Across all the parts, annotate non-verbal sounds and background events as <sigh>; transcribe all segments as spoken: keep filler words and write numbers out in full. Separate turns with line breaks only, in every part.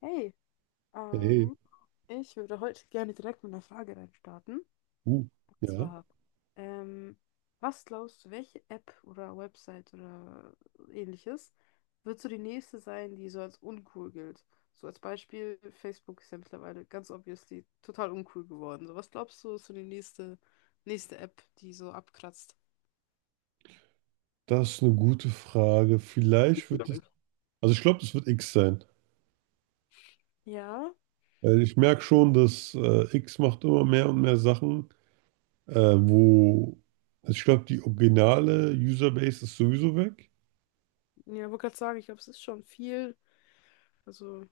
Hey,
Hey,
ähm, ich würde heute gerne direkt mit einer Frage reinstarten.
uh,
Und
ja,
zwar, ähm, was glaubst du, welche App oder Website oder ähnliches wird so die nächste sein, die so als uncool gilt? So als Beispiel, Facebook ist ja mittlerweile ganz obviously total uncool geworden. So, was glaubst du, ist so die nächste, nächste App, die so abkratzt?
das ist eine gute Frage. Vielleicht wird es, also ich glaube, das wird X sein.
Ja,
Weil ich merke schon, dass äh, X macht immer mehr und mehr Sachen, äh, wo, also ich glaube, die originale Userbase ist sowieso weg.
ja, wollte gerade sagen, ich glaube, es ist schon viel, also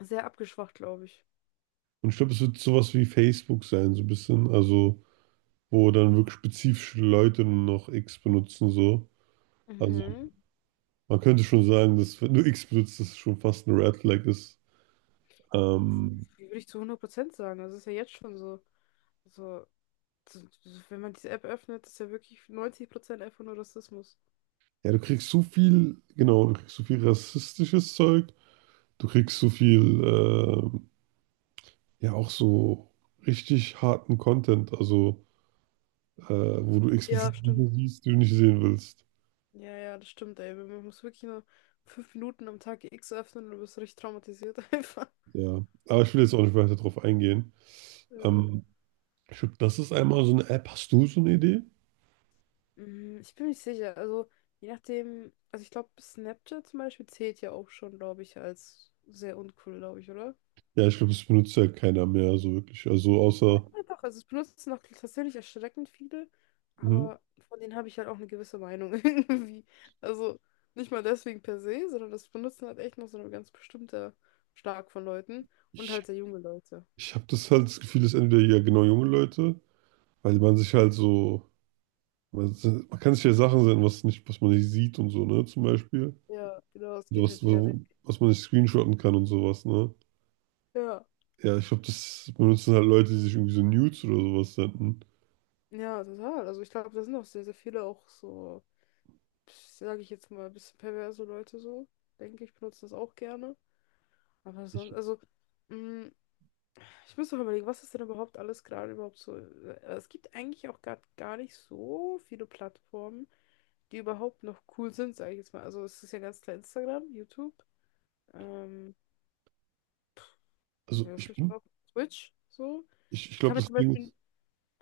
sehr abgeschwacht, glaube ich.
Und ich glaube, es wird sowas wie Facebook sein, so ein bisschen, also wo dann wirklich spezifische Leute nur noch X benutzen, so. Also
Mhm.
man könnte schon sagen, dass wenn du X benutzt, das schon fast ein Red Flag ist. Ähm,
Würde ich zu hundert Prozent sagen. Das ist ja jetzt schon so. Also, so- so- wenn man diese App öffnet, ist ja wirklich neunzig Prozent einfach nur Rassismus.
Ja, du kriegst so viel, genau, du kriegst so viel rassistisches Zeug, du kriegst so viel, ähm, ja, auch so richtig harten Content, also äh, wo du
Ja,
explizit Dinge
stimmt.
siehst, die du nicht sehen willst.
Ja, ja, das stimmt, ey. Man muss wirklich nur fünf Minuten am Tag X öffnen und du bist richtig traumatisiert <laughs> einfach.
Ja, aber ich will jetzt auch nicht weiter drauf eingehen.
Äh,
Ähm, ich glaube, das ist einmal so eine App. Hast du so eine Idee?
mm, ich bin nicht sicher. Also, je nachdem, also ich glaube, Snapchat zum Beispiel zählt ja auch schon, glaube ich, als sehr uncool, glaube ich, oder?
Ja, ich glaube, das benutzt ja keiner mehr so wirklich. Also
Ja,
außer,
doch, also es benutzen noch tatsächlich erschreckend viele,
hm,
aber von denen habe ich halt auch eine gewisse Meinung <laughs> irgendwie. Also nicht mal deswegen per se, sondern das benutzen halt echt noch so ein ganz bestimmter Schlag von Leuten und
ich,
halt sehr junge Leute.
ich habe das halt das Gefühl, dass entweder ja genau junge Leute, weil man sich halt so Man, man kann sich ja Sachen senden, was nicht, was man nicht sieht und so, ne? Zum Beispiel.
Ja, genau, es
So
geht
was,
halt wieder weg.
so, was man nicht screenshotten kann und sowas, ne?
Ja,
Ja, ich glaube, das benutzen halt Leute, die sich irgendwie so Nudes oder sowas senden.
ja, total. Also ich glaube, da sind auch sehr, sehr viele auch so, sage ich jetzt mal, ein bisschen perverse Leute so, denke ich, benutzen das auch gerne. Aber
Ich,
sonst, also, mm, ich muss noch überlegen, was ist denn überhaupt alles gerade überhaupt so? äh, Es gibt eigentlich auch gar, gar nicht so viele Plattformen, die überhaupt noch cool sind, sage ich jetzt mal. Also es ist ja ganz klar Instagram, YouTube. Ähm,
also
ja, was
ich
gibt's
bin,
noch? Twitch, so.
ich, ich
Ich
glaube,
kann mir
das
zum
Ding ist,
Beispiel.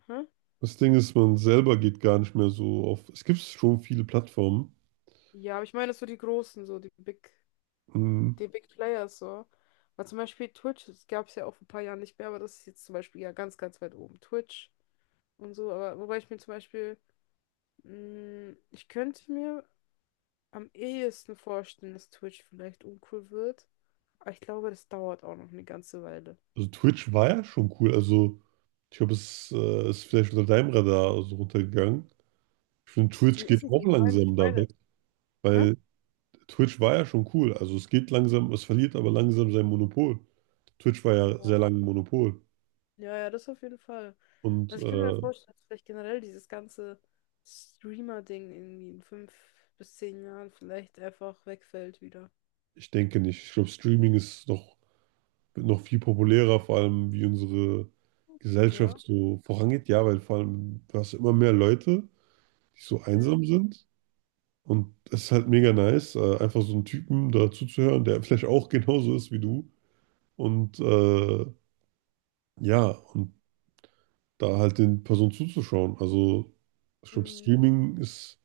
Hä?
das Ding ist, man selber geht gar nicht mehr so auf. Es gibt schon viele Plattformen.
Ja, aber ich meine so die großen, so die Big,
Mhm.
die Big Players, so. Weil zum Beispiel Twitch, das gab es ja auch vor ein paar Jahren nicht mehr, aber das ist jetzt zum Beispiel ja ganz, ganz weit oben. Twitch und so, aber wobei ich mir zum Beispiel, mh, ich könnte mir am ehesten vorstellen, dass Twitch vielleicht uncool wird. Aber ich glaube, das dauert auch noch eine ganze Weile.
Also Twitch war ja schon cool. Also ich glaube, es äh, ist vielleicht unter deinem Radar so runtergegangen. Ich finde, Twitch
Nee, ist
geht
es nicht,
auch
ich meine, ich
langsam da
meine.
weg,
Hä?
weil Twitch war ja schon cool. Also es geht langsam, es verliert aber langsam sein Monopol. Twitch war ja sehr
Ja.
lange ein Monopol.
Ja, ja, das auf jeden Fall.
Und
Also ich könnte mir
äh,
vorstellen, dass vielleicht generell dieses ganze Streamer-Ding irgendwie in fünf bis zehn Jahren vielleicht einfach wegfällt wieder.
ich denke nicht. Ich glaube, Streaming ist noch, wird noch viel populärer, vor allem wie unsere Gesellschaft
Ja.
so vorangeht. Ja, weil vor allem du hast immer mehr Leute, die so
Ja.
einsam sind. Und es ist halt mega nice, äh, einfach so einen Typen da zuzuhören, der <laughs> vielleicht auch genauso ist wie du. Und äh, ja, und da halt den Personen zuzuschauen. Also ich glaube,
Mhm.
Streaming ist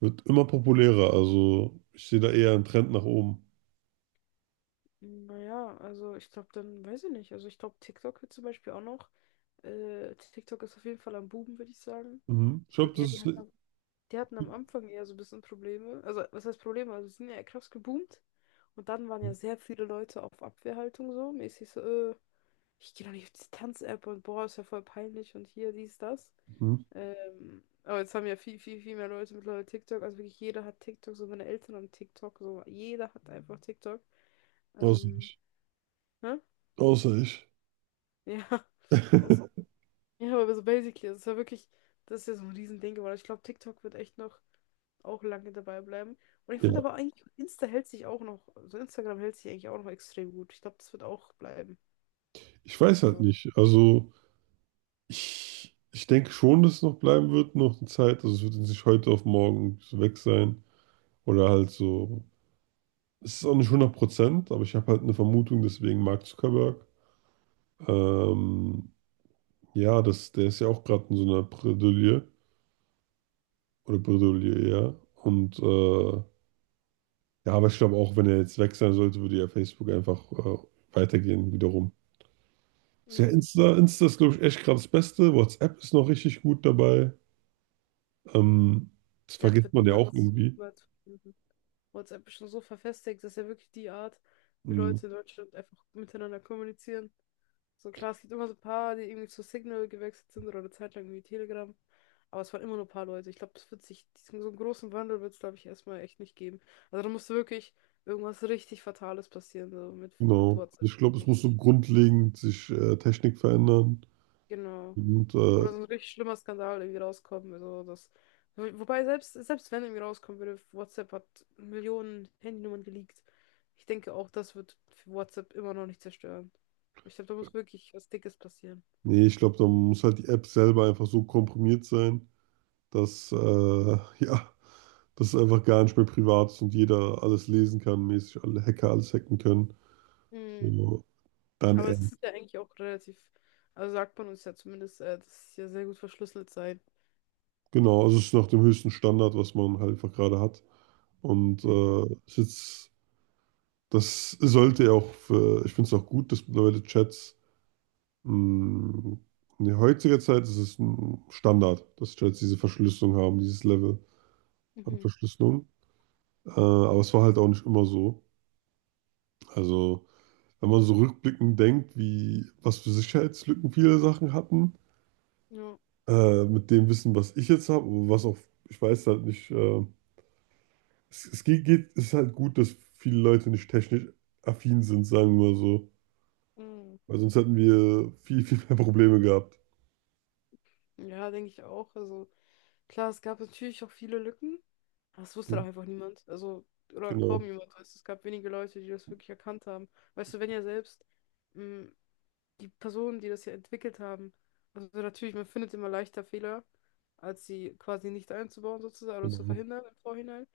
Wird immer populärer, also ich sehe da eher einen Trend nach oben.
Naja, also ich glaube dann, weiß ich nicht. Also ich glaube, TikTok wird zum Beispiel auch noch. Äh, TikTok ist auf jeden Fall am Buben, würde ich sagen.
Mhm. Ich
Ich
glaube,
denke
das
eher, die
ist.
hat die hatten am Anfang eher so ein bisschen Probleme. Also, was heißt Probleme? Also, sie sind ja krass geboomt. Und dann waren ja sehr viele Leute auf Abwehrhaltung so. Mäßig so, äh, ich gehe doch nicht auf diese Tanz-App und boah, ist ja voll peinlich und hier, dies, das.
Mhm.
Ähm, aber jetzt haben ja viel, viel, viel mehr Leute mittlerweile TikTok. Also wirklich jeder hat TikTok, so meine Eltern haben TikTok, so jeder hat einfach TikTok.
Außer
Ähm,
ich.
ne?
Außer ich.
Ja, <laughs> auch so
<laughs>
ja, aber so basically, das ist ja wirklich, das ist ja so ein Riesending geworden. Ich glaube, TikTok wird echt noch auch lange dabei bleiben. Und ich finde
Ja,
aber eigentlich, Insta hält sich auch noch, also Instagram hält sich eigentlich auch noch extrem gut. Ich glaube, das wird auch bleiben.
ich weiß halt
So.
nicht. Also ich, ich denke schon, dass es noch bleiben wird, noch eine Zeit. Also es wird jetzt nicht heute auf morgen so weg sein. Oder halt so. Es ist auch nicht hundert Prozent, aber ich habe halt eine Vermutung, deswegen Mark Zuckerberg. Ähm, ja, das, der ist ja auch gerade in so einer Bredouille. Oder Bredouille, ja. Und äh, Ja, aber ich glaube auch, wenn er jetzt weg sein sollte, würde ja Facebook einfach äh, weitergehen wiederum. Also ja,
Mhm.
Insta, Insta ist, glaube ich, echt gerade das Beste. WhatsApp ist noch richtig gut dabei. Ähm, das
WhatsApp
vergisst
wird
man ja auch
niemals,
irgendwie.
niemals verschwinden. WhatsApp ist schon so verfestigt, dass ja wirklich die Art, wie
Mhm,
Leute in Deutschland einfach miteinander kommunizieren. So klar, es gibt immer so ein paar, die irgendwie zu Signal gewechselt sind oder eine Zeit lang irgendwie Telegram. Aber es waren immer nur ein paar Leute. Ich glaube, das wird sich, diesen, so einen großen Wandel wird es, glaube ich, erstmal echt nicht geben. Also da musste wirklich irgendwas richtig Fatales passieren, so mit, mit
genau.
WhatsApp,
Also Ich glaube,
denke
es
ich.
muss so grundlegend sich äh, Technik verändern.
Genau.
Und
Oder
äh,
so ein richtig schlimmer Skandal irgendwie rauskommen. Also das. wo- Wobei, selbst, selbst wenn irgendwie rauskommen würde, WhatsApp hat Millionen Handynummern geleakt. Ich denke auch, das wird für WhatsApp immer noch nicht zerstören. Ich glaube, da muss wirklich was Dickes passieren.
nee, ich glaube, da muss halt die App selber einfach so komprimiert sein, dass äh, <laughs> ja, dass es einfach gar nicht mehr privat ist und jeder alles lesen kann, mäßig alle Hacker alles hacken können.
Mm.
So, dann
Aber
eher.
es ist ja eigentlich auch relativ, also sagt man uns ja zumindest, äh, dass es ja sehr gut verschlüsselt sei.
Genau, also es ist nach dem höchsten Standard, was man halt einfach gerade hat. Und
Mhm.
äh, es ist jetzt, das sollte ja auch für, ich finde es auch gut, dass mittlerweile Chats mh, in der heutigen Zeit ist es ein Standard, dass Chats diese Verschlüsselung haben, dieses Level an
Mhm.
Verschlüsselung. Äh, aber es war halt auch nicht immer so. Also, wenn man so rückblickend denkt, wie was für Sicherheitslücken viele Sachen hatten,
Ja,
äh, mit dem Wissen, was ich jetzt habe, was auch, ich weiß halt nicht, äh, Es, es geht, geht, es ist halt gut, dass viele Leute nicht technisch affin sind, sagen wir mal so.
mhm.
Weil sonst hätten wir viel, viel mehr Probleme gehabt.
Ja, denke ich auch. Also klar, es gab natürlich auch viele Lücken, aber es wusste doch einfach niemand. Also, oder kaum
Genau,
jemand. Weißt, du, es gab wenige Leute, die das wirklich erkannt haben. Weißt du, wenn ja selbst mh, die Personen, die das ja entwickelt haben, also natürlich, man findet immer leichter Fehler, als sie quasi nicht einzubauen sozusagen oder zu
genau,
verhindern im Vorhinein.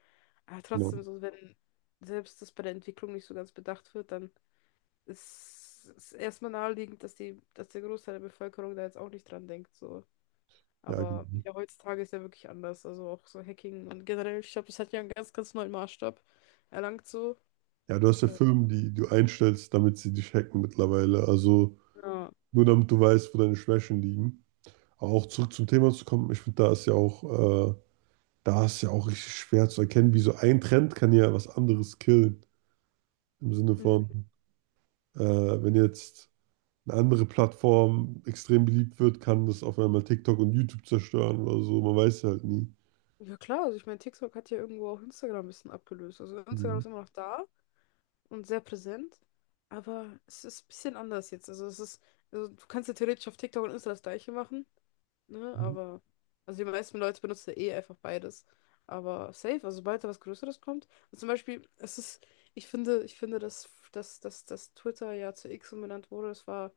Aber trotzdem,
genau.
so wenn selbst das bei der Entwicklung nicht so ganz bedacht wird, dann ist es erstmal naheliegend, dass die, dass der Großteil der Bevölkerung da jetzt auch nicht dran denkt. So.
Ja,
Aber
genau.
ja, heutzutage ist ja wirklich anders. Also auch so Hacking und generell, ich glaube, das hat ja einen ganz, ganz neuen Maßstab erlangt so.
Ja, du hast ja
Äh,
Firmen, die du einstellst, damit sie dich hacken mittlerweile. Also
ja.
nur damit du weißt, wo deine Schwächen liegen. Aber auch zurück zum Thema zu kommen, ich finde, da ist ja auch, äh, da ist ja auch richtig schwer zu erkennen, wie so ein Trend kann ja was anderes killen. Im Sinne
Mhm.
von, äh, wenn jetzt eine andere Plattform extrem beliebt wird, kann das auf einmal TikTok und YouTube zerstören oder so. Man weiß halt nie.
Ja klar, also ich meine, TikTok hat ja irgendwo auch Instagram ein bisschen abgelöst. Also Instagram
Mhm.
ist immer noch da und sehr präsent, aber es ist ein bisschen anders jetzt. Also es ist, also du kannst ja theoretisch auf TikTok und Insta das Gleiche machen. Ne? Aber, also die meisten Leute benutzen ja eh einfach beides. Aber safe, also sobald da was Größeres kommt. Und zum Beispiel, es ist, ich finde, ich finde, dass, dass, dass, dass Twitter ja zu X umbenannt wurde, das war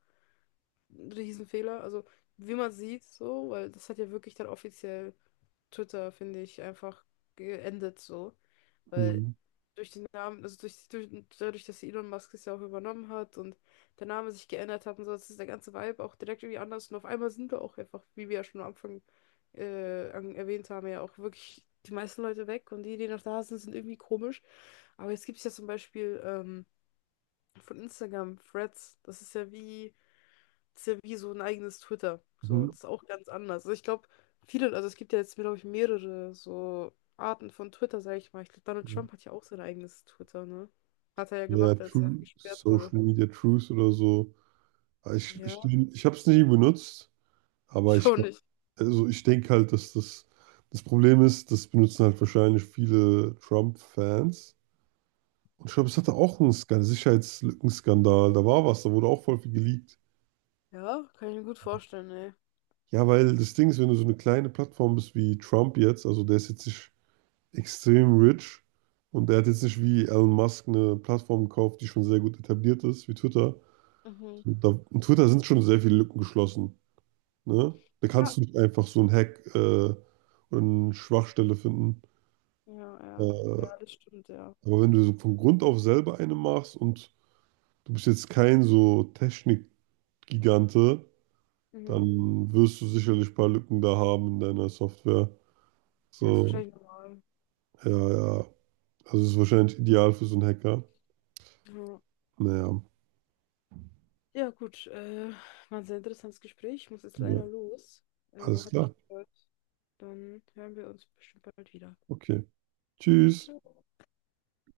ein Riesenfehler. Also, wie man sieht, so, weil das hat ja wirklich dann offiziell Twitter, finde ich, einfach geendet, so. Weil
Mhm.
durch den Namen, also durch, durch, dadurch, dass Elon Musk es ja auch übernommen hat und der Name sich geändert hat und so, das ist der ganze Vibe auch direkt irgendwie anders. Und auf einmal sind wir auch einfach, wie wir ja schon am Anfang äh, an, erwähnt haben, ja auch wirklich die meisten Leute weg und die, die noch da sind, sind irgendwie komisch. Aber jetzt gibt es ja zum Beispiel ähm, von Instagram Threads. Das ist ja wie ist ja wie so ein eigenes Twitter. So,
Mhm.
das ist auch ganz anders. Also ich glaube, viele, also es gibt ja jetzt, glaube ich, mehrere so Arten von Twitter, sage ich mal. Ich glaube, Donald
Ja,
Trump hat ja auch sein eigenes Twitter, ne? Hat er ja
Ja,
gemacht, als er
True,
gesperrt
Social
wurde.
Media Truth oder so. Aber Ich, ich,
Ja,
ich habe es nie benutzt, aber
ich
ich,
auch
glaub-
nicht.
also ich denke halt, dass das, das Problem ist, das benutzen halt wahrscheinlich viele Trump-Fans. Und ich glaube, es hatte auch einen Skandal, Sicherheitslückenskandal, da war was, da wurde auch voll viel geleakt.
Ja, kann ich mir gut vorstellen, ey.
Ja, weil das Ding ist, wenn du so eine kleine Plattform bist wie Trump jetzt, also der ist jetzt nicht extrem rich und er hat jetzt nicht wie Elon Musk eine Plattform gekauft, die schon sehr gut etabliert ist, wie Twitter.
Mhm.
Da, in Twitter sind schon sehr viele Lücken geschlossen. Ne? Da
Ja,
kannst du nicht einfach so einen Hack äh, oder eine Schwachstelle finden.
ja, ja.
Äh,
Ja, das stimmt, ja.
aber wenn du so von Grund auf selber eine machst und du bist jetzt kein so Technikgigante,
Mhm.
dann wirst du sicherlich ein paar Lücken da haben in deiner Software.
Ja, ist
So,
wahrscheinlich normal.
ja, ja. Also es ist wahrscheinlich ideal für so einen Hacker.
Ja,
Naja,
ja gut. Äh, war ein sehr interessantes Gespräch. Ich muss jetzt
ja,
leider los. Äh, aber
alles
hat mich
klar.
gefreut. Dann hören wir uns bestimmt bald wieder.
Okay. Tschüss.
Ciao.